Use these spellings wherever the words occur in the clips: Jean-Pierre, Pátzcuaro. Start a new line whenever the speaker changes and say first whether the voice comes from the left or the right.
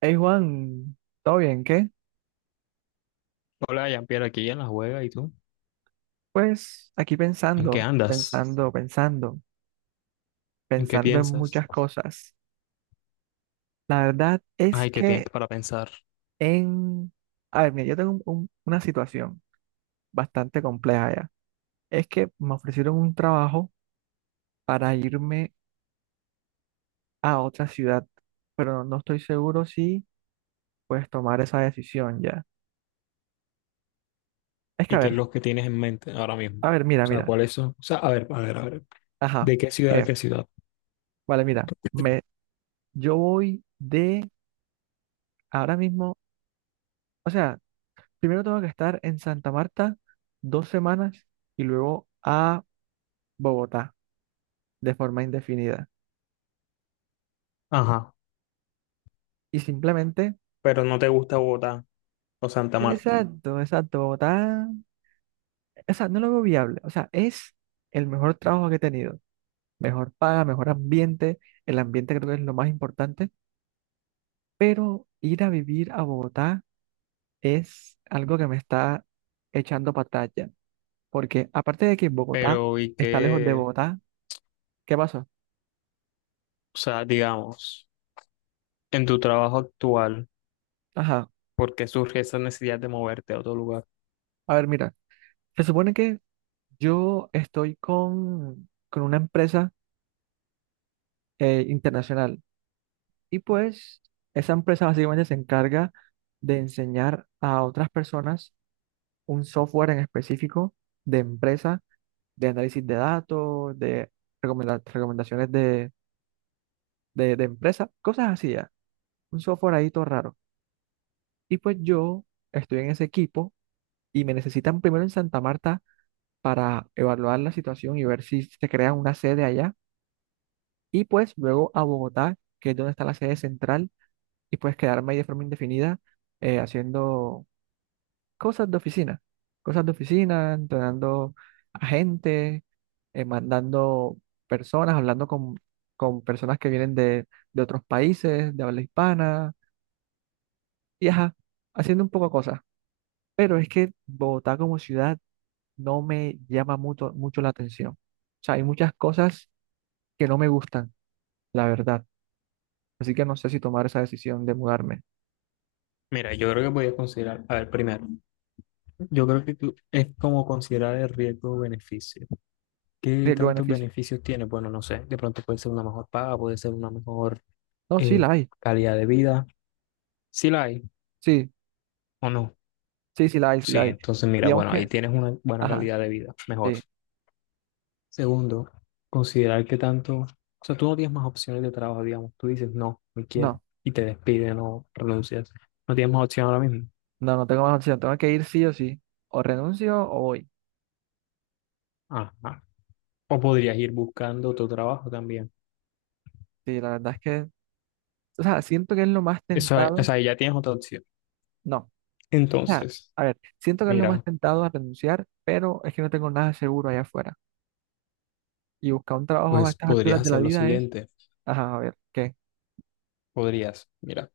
right: Hey Juan, ¿todo bien? ¿Qué?
left: Hola, Jean-Pierre, aquí en la juega, ¿y tú?
right: Pues aquí
left: ¿En qué
right: pensando,
left: andas?
right: pensando, pensando,
left: ¿En qué
right: pensando en
left: piensas?
right: muchas cosas. La verdad es
left: Ay, ¿qué tienes
right: que
left: para pensar?
right: en... A ver, mira, yo tengo una situación bastante compleja ya. Es que me ofrecieron un trabajo para irme a otra ciudad, pero no estoy seguro si puedes tomar esa decisión ya. Es que
left: ¿Y qué es lo que tienes en mente ahora mismo? O
right: a ver, mira,
left: sea,
right: mira.
left: ¿cuáles son? O sea, a ver, a ver, a ver.
right: Ajá,
left: ¿De qué ciudad a
right: ¿qué?
left: qué ciudad?
right: Vale, mira, yo voy de ahora mismo, o sea... Primero tengo que estar en Santa Marta 2 semanas y luego a Bogotá de forma indefinida.
left: Ajá,
right: Y simplemente,
left: pero no te gusta Bogotá o Santa Marta.
right: exacto, exacto, Bogotá, o sea, no lo veo viable. O sea, es el mejor trabajo que he tenido. Mejor paga, mejor ambiente. El ambiente creo que es lo más importante. Pero ir a vivir a Bogotá es algo que me está echando para atrás ya. Porque aparte de que Bogotá
left: Pero, ¿y
right: está lejos de
left: qué?
right: Bogotá, ¿qué pasó?
left: O sea, digamos, en tu trabajo actual,
right: Ajá.
left: ¿por qué surge esa necesidad de moverte a otro lugar?
right: A ver, mira. Se supone que yo estoy con una empresa internacional y pues esa empresa básicamente se encarga de enseñar a otras personas un software en específico de empresa, de análisis de datos, de recomendaciones de empresa, cosas así, ya. Un software ahí todo raro. Y pues yo estoy en ese equipo y me necesitan primero en Santa Marta para evaluar la situación y ver si se crea una sede allá y pues luego a Bogotá, que es donde está la sede central, y pues quedarme ahí de forma indefinida haciendo cosas de oficina, cosas de oficina, entrenando a gente, mandando personas, hablando con personas que vienen de otros países, de habla hispana, y ajá, haciendo un poco cosas. Pero es que Bogotá como ciudad no me llama mucho, mucho la atención. O sea, hay muchas cosas que no me gustan, la verdad. Así que no sé si tomar esa decisión de mudarme.
left: Mira, yo creo que podías considerar, a ver, primero, yo creo que tú es como considerar el riesgo-beneficio. ¿Qué tantos
right: Riesgo-beneficio.
left: beneficios tiene? Bueno, no sé, de pronto puede ser una mejor paga, puede ser una mejor
right: No, sí
left: eh,
right: la hay.
left: calidad de vida. Si la hay
right: Sí,
left: o no.
right: sí, sí la hay, sí
left: Sí,
right: la hay.
left: entonces mira,
right: Digamos
left: bueno, ahí
right: que,
left: tienes una buena
right: ajá,
left: calidad de vida, mejor.
right: sí.
left: Segundo, considerar que tanto, o sea, tú no tienes más opciones de trabajo, digamos, tú dices, no, no quiero,
right: No,
left: y te despiden o renuncias. No tienes más opción ahora mismo.
right: no, no tengo más opción. Tengo que ir sí o sí. O renuncio o voy.
left: Ajá. O podrías ir buscando otro trabajo también.
right: Sí, la verdad es que, o sea, siento que es lo más
left: Eso, o
right: tentado.
left: sea, ahí ya tienes otra opción.
right: No, o sea,
left: Entonces,
right: a ver, siento que es lo más
left: mira,
right: tentado a renunciar, pero es que no tengo nada seguro allá afuera. Y buscar un trabajo a
left: pues
right: estas
left: podrías
right: alturas de la
left: hacer lo
right: vida es,
left: siguiente.
right: ajá, a ver, ¿qué?
left: Podrías, mira.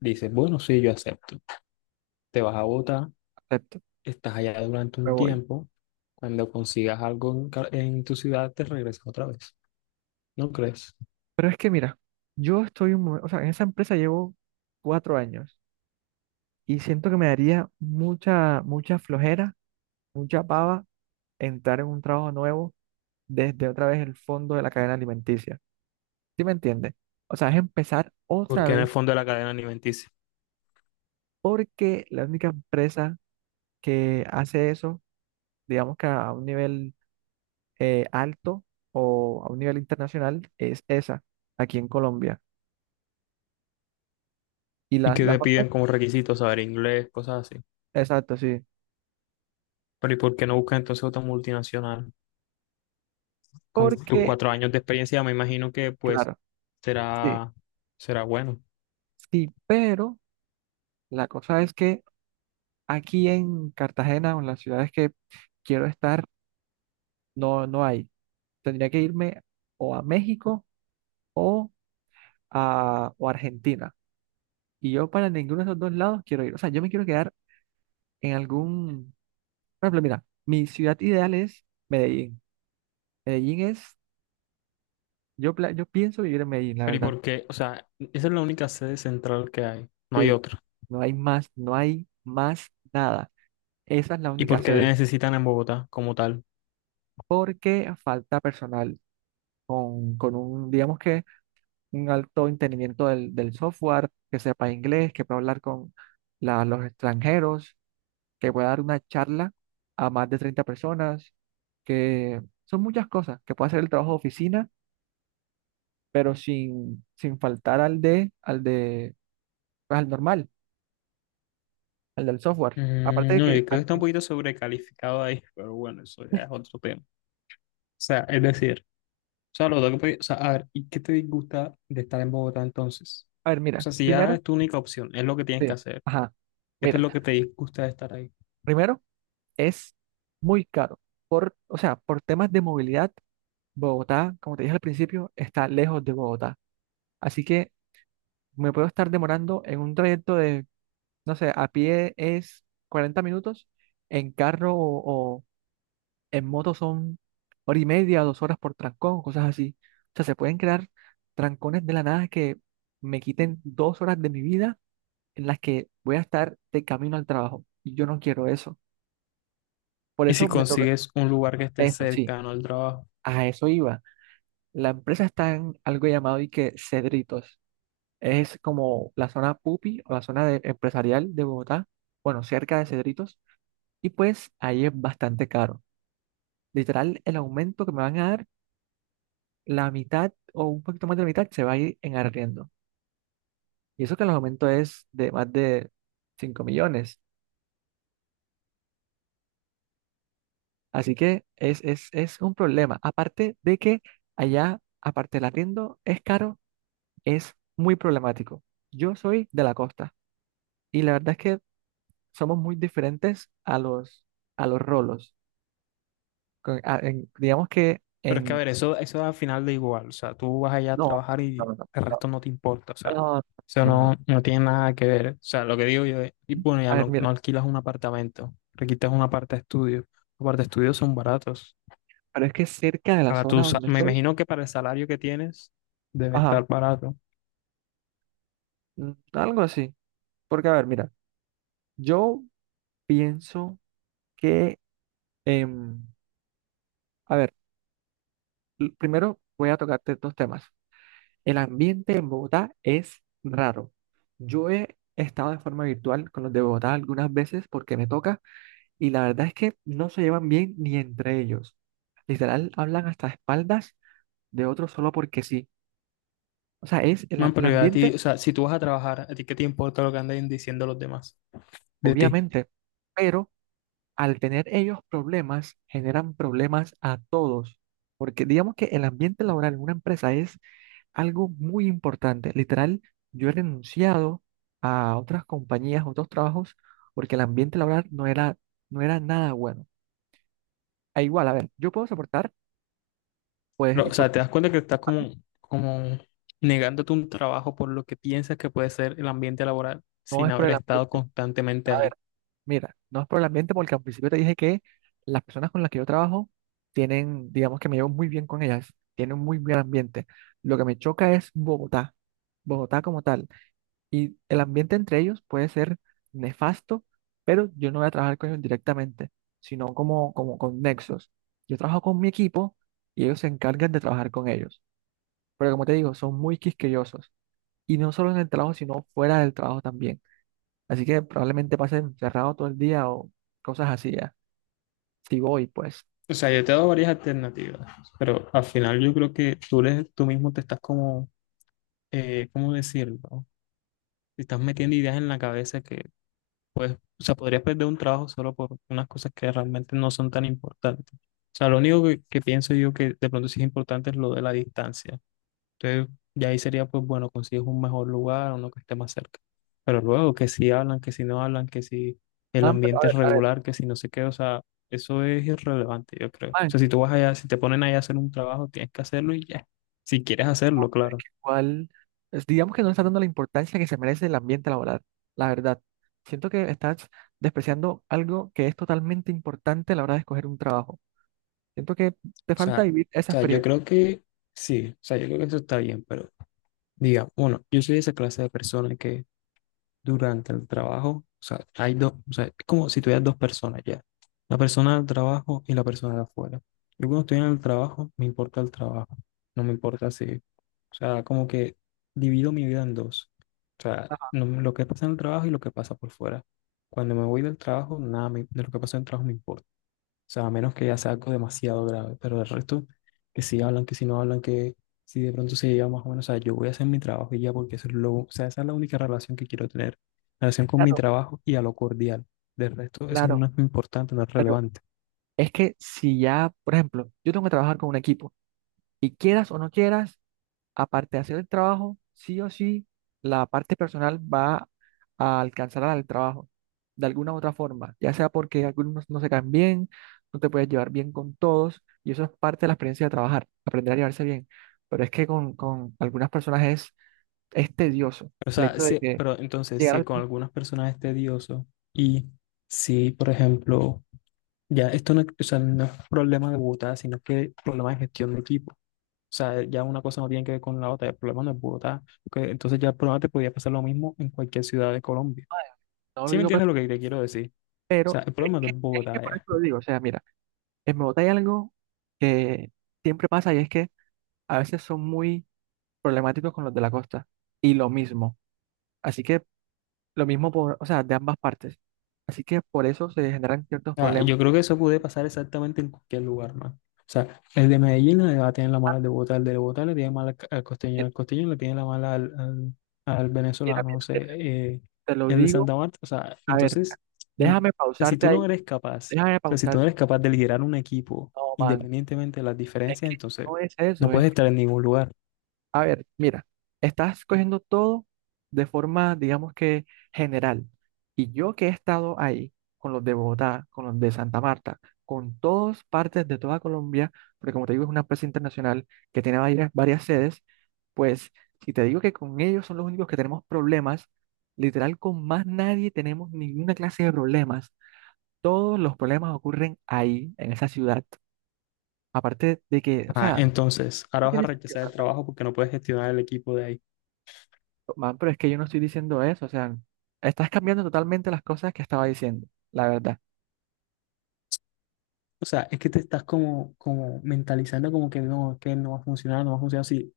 left: Dices, bueno, sí, yo acepto. Te vas a Bogotá,
right: Acepto,
left: estás allá durante
right: me
left: un
right: voy.
left: tiempo. Cuando consigas algo en, en tu ciudad, te regresas otra vez. ¿No crees?
right: Pero es que mira, yo estoy un momento, o sea, en esa empresa llevo 4 años y siento que me daría mucha, mucha flojera mucha pava entrar en un trabajo nuevo desde otra vez el fondo de la cadena alimenticia. ¿Sí me entiendes? O sea, es empezar otra
left: Porque en el
right: vez
left: fondo de la cadena alimenticia.
right: porque la única empresa que hace eso, digamos que a un nivel alto o a un nivel internacional, es esa, aquí en Colombia. Y
left: Y
right: las,
left: que
right: las
left: te
right: otras,
left: piden como requisitos saber inglés, cosas así.
right: exacto, sí.
left: Pero ¿y por qué no buscas entonces otra multinacional? Con tus
right: Porque,
left: cuatro años de experiencia, me imagino que pues
right: claro, sí,
left: será, será bueno.
right: sí, pero la cosa es que aquí en Cartagena o en las ciudades que quiero estar, no, no hay. Tendría que irme o a México o a Argentina. Y yo para ninguno de esos dos lados quiero ir. O sea, yo me quiero quedar en algún... Por ejemplo, mira, mi ciudad ideal es Medellín. Medellín es... Yo pienso vivir en Medellín, la
left: Pero ¿y
right: verdad.
left: por qué? O sea, esa es la única sede central que hay. No hay
right: Sí,
left: otra.
right: no hay más, no hay más nada. Esa es la
left: ¿Y
right: única
left: por qué te
right: sede.
left: necesitan en Bogotá como tal?
right: Porque falta personal con un, digamos que, un alto entendimiento del software, que sepa inglés, que pueda hablar con los extranjeros que pueda dar una charla a más de 30 personas, que son muchas cosas, que pueda hacer el trabajo de oficina, pero sin faltar al de, pues, al normal, al del software. Aparte de
left: No,
right: que
left: yo creo que está un
right: también,
left: poquito sobrecalificado ahí, pero bueno, eso ya es otro tema. O sea, es decir, o sea, o sea, a ver, ¿y qué te disgusta de estar en Bogotá entonces?
right: a ver,
left: O
right: mira,
left: sea, si ya
right: primero,
left: es tu única opción, es lo que tienes
right: sí,
left: que hacer.
right: ajá,
left: ¿Qué es
right: mira,
left: lo que te disgusta de estar ahí?
right: primero es muy caro. O sea, por temas de movilidad, Bogotá, como te dije al principio, está lejos de Bogotá. Así que me puedo estar demorando en un trayecto de no sé, a pie es 40 minutos, en carro o en moto son hora y media, 2 horas por trancón, cosas así. O sea, se pueden crear trancones de la nada que me quiten 2 horas de mi vida en las que voy a estar de camino al trabajo. Y yo no quiero eso. Por
left: Y si
right: eso me toca
left: consigues un lugar que esté
right: eso, sí,
left: cercano al trabajo.
right: a eso iba. La empresa está en algo llamado y que Cedritos. Es como la zona pupi o la zona empresarial de Bogotá, bueno, cerca de Cedritos. Y pues ahí es bastante caro. Literal, el aumento que me van a dar, la mitad o un poquito más de la mitad se va a ir en arriendo. Y eso que el aumento es de más de 5 millones. Así que es un problema. Aparte de que allá, aparte del arriendo, es caro, es muy problemático. Yo soy de la costa y la verdad es que somos muy diferentes a los, rolos. Digamos que
left: Pero es que, a
right: en...
left: ver, eso al final da igual. O sea, tú vas allá a
right: No,
left: trabajar
right: no,
left: y
right: no, no,
left: el resto no te importa. O sea,
right: no,
left: eso
right: no, no. No.
left: no, no, tiene nada que ver. O sea, lo que digo yo es, y bueno, ya
right: A ver,
left: no,
right: mira.
left: no alquilas un apartamento, alquilas una parte de estudio. Los parte de estudio son baratos.
right: Pero es que cerca de la
left: Para
right: zona
left: tu,
right: donde
left: me
right: estoy,
left: imagino que para el salario que tienes debe
right: ajá,
left: estar barato.
right: algo así. Porque, a ver, mira, yo pienso que, em, a ver, primero voy a tocarte dos temas. El ambiente en Bogotá es raro. Yo he estado de forma virtual con los de Bogotá algunas veces porque me toca y la verdad es que no se llevan bien ni entre ellos. Literal, hablan hasta espaldas de otros solo porque sí. O sea, es el, a-
left: Man,
right: el
left: pero ya a ti,
right: ambiente,
left: o sea, si tú vas a trabajar, ¿a ti qué te importa lo que anden diciendo los demás de ti?
right: obviamente, pero al tener ellos problemas, generan problemas a todos. Porque digamos que el ambiente laboral en una empresa es algo muy importante. Literal, yo he renunciado a otras compañías, a otros trabajos, porque el ambiente laboral no era, no era nada bueno. A igual, a ver, yo puedo soportar, pues,
left: Pero,
right: y
left: o
right: por
left: sea, te das cuenta que estás
right: a mí
left: como, como negándote un trabajo por lo que piensas que puede ser el ambiente laboral
right: no
left: sin
right: es por
left: haber
right: el
left: estado
right: ambiente.
left: constantemente ahí.
right: Mira, no es por el ambiente porque al principio te dije que las personas con las que yo trabajo tienen, digamos que me llevo muy bien con ellas, tienen un muy buen ambiente. Lo que me choca es Bogotá, Bogotá como tal. Y el ambiente entre ellos puede ser nefasto, pero yo no voy a trabajar con ellos directamente, sino como con nexos. Yo trabajo con mi equipo y ellos se encargan de trabajar con ellos. Pero como te digo, son muy quisquillosos. Y no solo en el trabajo, sino fuera del trabajo también. Así que probablemente pase encerrado todo el día o cosas así ya. Si voy, pues.
left: O sea, yo te he dado varias alternativas, pero al final yo creo que tú mismo te estás como, ¿cómo decirlo? Te estás metiendo ideas en la cabeza que, pues, o sea, podrías perder un trabajo solo por unas cosas que realmente no son tan importantes. O sea, lo único que, pienso yo que de pronto sí es importante es lo de la distancia. Entonces, ya ahí sería, pues bueno, consigues un mejor lugar, uno que esté más cerca. Pero luego, que si hablan, que si no hablan, que si el
right: Man, pero
left: ambiente es
right: a ver,
left: regular, que si no sé qué, o sea, eso es irrelevante, yo creo. O
right: man,
left: sea, si tú vas allá, si te ponen allá a hacer un trabajo, tienes que hacerlo y ya. Si quieres hacerlo, claro.
right: ¿cuál? Digamos que no le estás dando la importancia que se merece el ambiente laboral, la verdad. Siento que estás despreciando algo que es totalmente importante a la hora de escoger un trabajo. Siento que te falta
left: O
right: vivir esa
left: sea, yo
right: experiencia.
left: creo que sí, o sea, yo creo que eso está bien, pero diga, bueno, yo soy esa clase de persona que durante el trabajo, o sea, hay dos, o sea, es como si tuvieras dos personas ya, la persona del trabajo y la persona de afuera. Yo cuando estoy en el trabajo, me importa el trabajo, no me importa si, o sea, como que divido mi vida en dos, o sea, lo que pasa en el trabajo y lo que pasa por fuera. Cuando me voy del trabajo, nada me- de lo que pasa en el trabajo me importa. O sea, a menos que ya sea algo demasiado grave, pero el resto, que si hablan, que si no hablan, que si de pronto se lleva más o menos, o sea, yo voy a hacer mi trabajo y ya, porque o sea, esa es la única relación que quiero tener, relación con mi
right: Claro,
left: trabajo y a lo cordial. Del resto, eso no
right: claro,
left: es importante, no es
right: pero
left: relevante.
right: es que si ya, por ejemplo, yo tengo que trabajar con un equipo y quieras o no quieras, aparte de hacer el trabajo, sí o sí, la parte personal va a alcanzar al trabajo, de alguna u otra forma, ya sea porque algunos no se caen bien, no te puedes llevar bien con todos, y eso es parte de la experiencia de trabajar, aprender a llevarse bien. Pero es que con algunas personas es tedioso
left: O
right: el
left: sea,
right: hecho de
left: sí,
right: que
left: pero entonces,
right: llegar
left: si
right: al
left: con
right: punto,
left: algunas personas es tedioso y si, por ejemplo, ya esto no, o sea, no es problema de Bogotá, sino que problema de gestión de equipo. O sea, ya una cosa no tiene que ver con la otra, el problema no es Bogotá, porque entonces ya el problema te podría pasar lo mismo en cualquier ciudad de Colombia.
right: no lo
left: ¿Sí me
right: digo, pero
left: entiendes lo que te quiero decir? O sea,
right: pero
left: el
right: es
left: problema no
right: que,
left: es
right: es que
left: Bogotá
right: por eso
left: ya.
right: lo digo, o sea, mira, en Bogotá hay algo que siempre pasa y es que a veces son muy problemáticos con los de la costa, y lo mismo. Así que lo mismo por, o sea, de ambas partes. Así que por eso se generan ciertos
left: Ah,
right: problemas.
left: yo creo que eso puede pasar exactamente en cualquier lugar, man. O sea, el de Medellín le va a tener la
right: Ah,
left: mala al de Bogotá, el de Bogotá le tiene mala al, costeño,
right: mira,
left: el costeño le tiene la mala al
right: mira,
left: venezolano, o
right: mira,
left: sea,
right: mira. Te lo
left: el de
right: digo.
left: Santa Marta, o sea,
right: A ver,
left: entonces, no, o
right: déjame
left: sea, si
right: pausarte
left: tú no
right: ahí.
left: eres capaz,
right: Déjame
left: o sea, si tú no
right: pausarte.
left: eres capaz de liderar un equipo
right: No, man.
left: independientemente de las
right: Es
left: diferencias,
right: que
left: entonces
right: no es
left: no
right: eso.
left: puedes estar en ningún lugar.
right: A ver, mira, estás cogiendo todo de forma, digamos que general. Y yo que he estado ahí con los de Bogotá, con los de Santa Marta, con todas partes de toda Colombia, porque como te digo, es una empresa internacional que tiene varias, varias sedes, pues si te digo que con ellos son los únicos que tenemos problemas, literal con más nadie tenemos ninguna clase de problemas. Todos los problemas ocurren ahí, en esa ciudad. Aparte de que, o
left: Ah,
right: sea,
left: entonces, ahora
right: no
left: vas a
right: tiene sentido.
left: rechazar el
right: ¿No?
left: trabajo porque no puedes gestionar el equipo de ahí.
right: Man, pero es que yo no estoy diciendo eso, o sea, estás cambiando totalmente las cosas que estaba diciendo, la verdad.
left: O sea, es que te estás como, mentalizando como que no va a funcionar, no va a funcionar si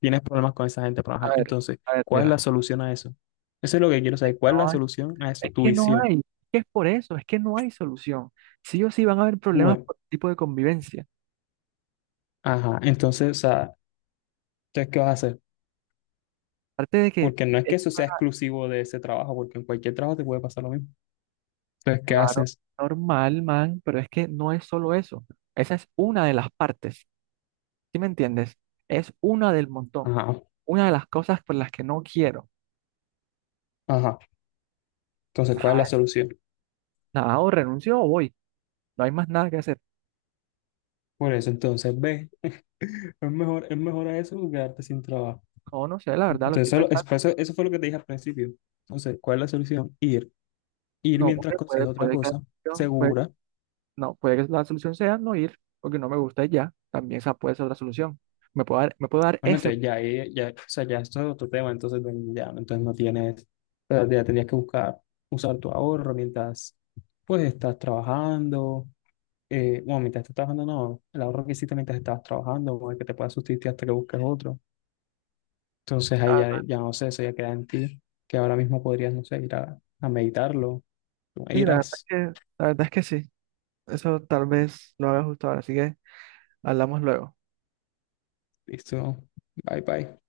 left: tienes problemas con esa gente. Pero ajá,
right: A ver,
left: entonces,
right: a ver,
left: ¿cuál es la
right: mira,
left: solución a eso? Eso es lo que quiero saber. ¿Cuál es la
right: no hay-
left: solución a eso?
right: es
left: Tu
right: que no
left: visión.
right: hay, es que es por eso, es que no hay solución. Sí o sí van a haber problemas
left: Bueno,
right: por tipo de convivencia.
left: ajá. Entonces, o sea, entonces, ¿qué vas a hacer?
right: Aparte de que,
left: Porque no es
right: es
left: que eso sea exclusivo de ese trabajo, porque en cualquier trabajo te puede pasar lo mismo. Entonces, ¿qué
right: claro,
left: haces?
right: normal, man, pero es que no es solo eso. Esa es una de las partes, ¿sí me entiendes? Es una del montón,
left: Ajá,
right: una de las cosas por las que no quiero.
left: ajá. Entonces, ¿cuál es la
right: Ajá,
left: solución?
right: nada, o renuncio o voy, no hay más nada que hacer.
left: Por eso, entonces, ve, es mejor a eso que quedarte sin trabajo.
right: No, no sé, la verdad, lo
left: Entonces,
right: estoy pensando.
left: eso, eso fue lo que te dije al principio. Entonces, ¿cuál es la solución? Ir
right: No,
left: mientras
right: porque puede,
left: consigues otra
right: puede que la
left: cosa
right: solución, pues,
left: segura.
right: no, puede que la solución sea no ir, porque no me gusta y ya. También esa puede ser la solución. Me puedo dar
left: Bueno,
right: ese.
left: entonces ya, ya, o sea, ya esto es otro tema, entonces bueno, ya, entonces no tienes, o sea, ya tendrías que buscar usar tu ahorro mientras pues estás trabajando, bueno, mientras estás trabajando no, el ahorro que hiciste mientras estabas trabajando, o el que te pueda sustituir hasta que busques otro. Entonces ahí ya,
right: Ah,
left: ya no sé, eso ya queda en ti, que ahora mismo podrías, no sé, ir a, meditarlo,
right: sí, la verdad es
left: irás,
right: que, la verdad es que sí. Eso tal vez lo haga justo ahora, así que hablamos luego.
left: listo, bye bye.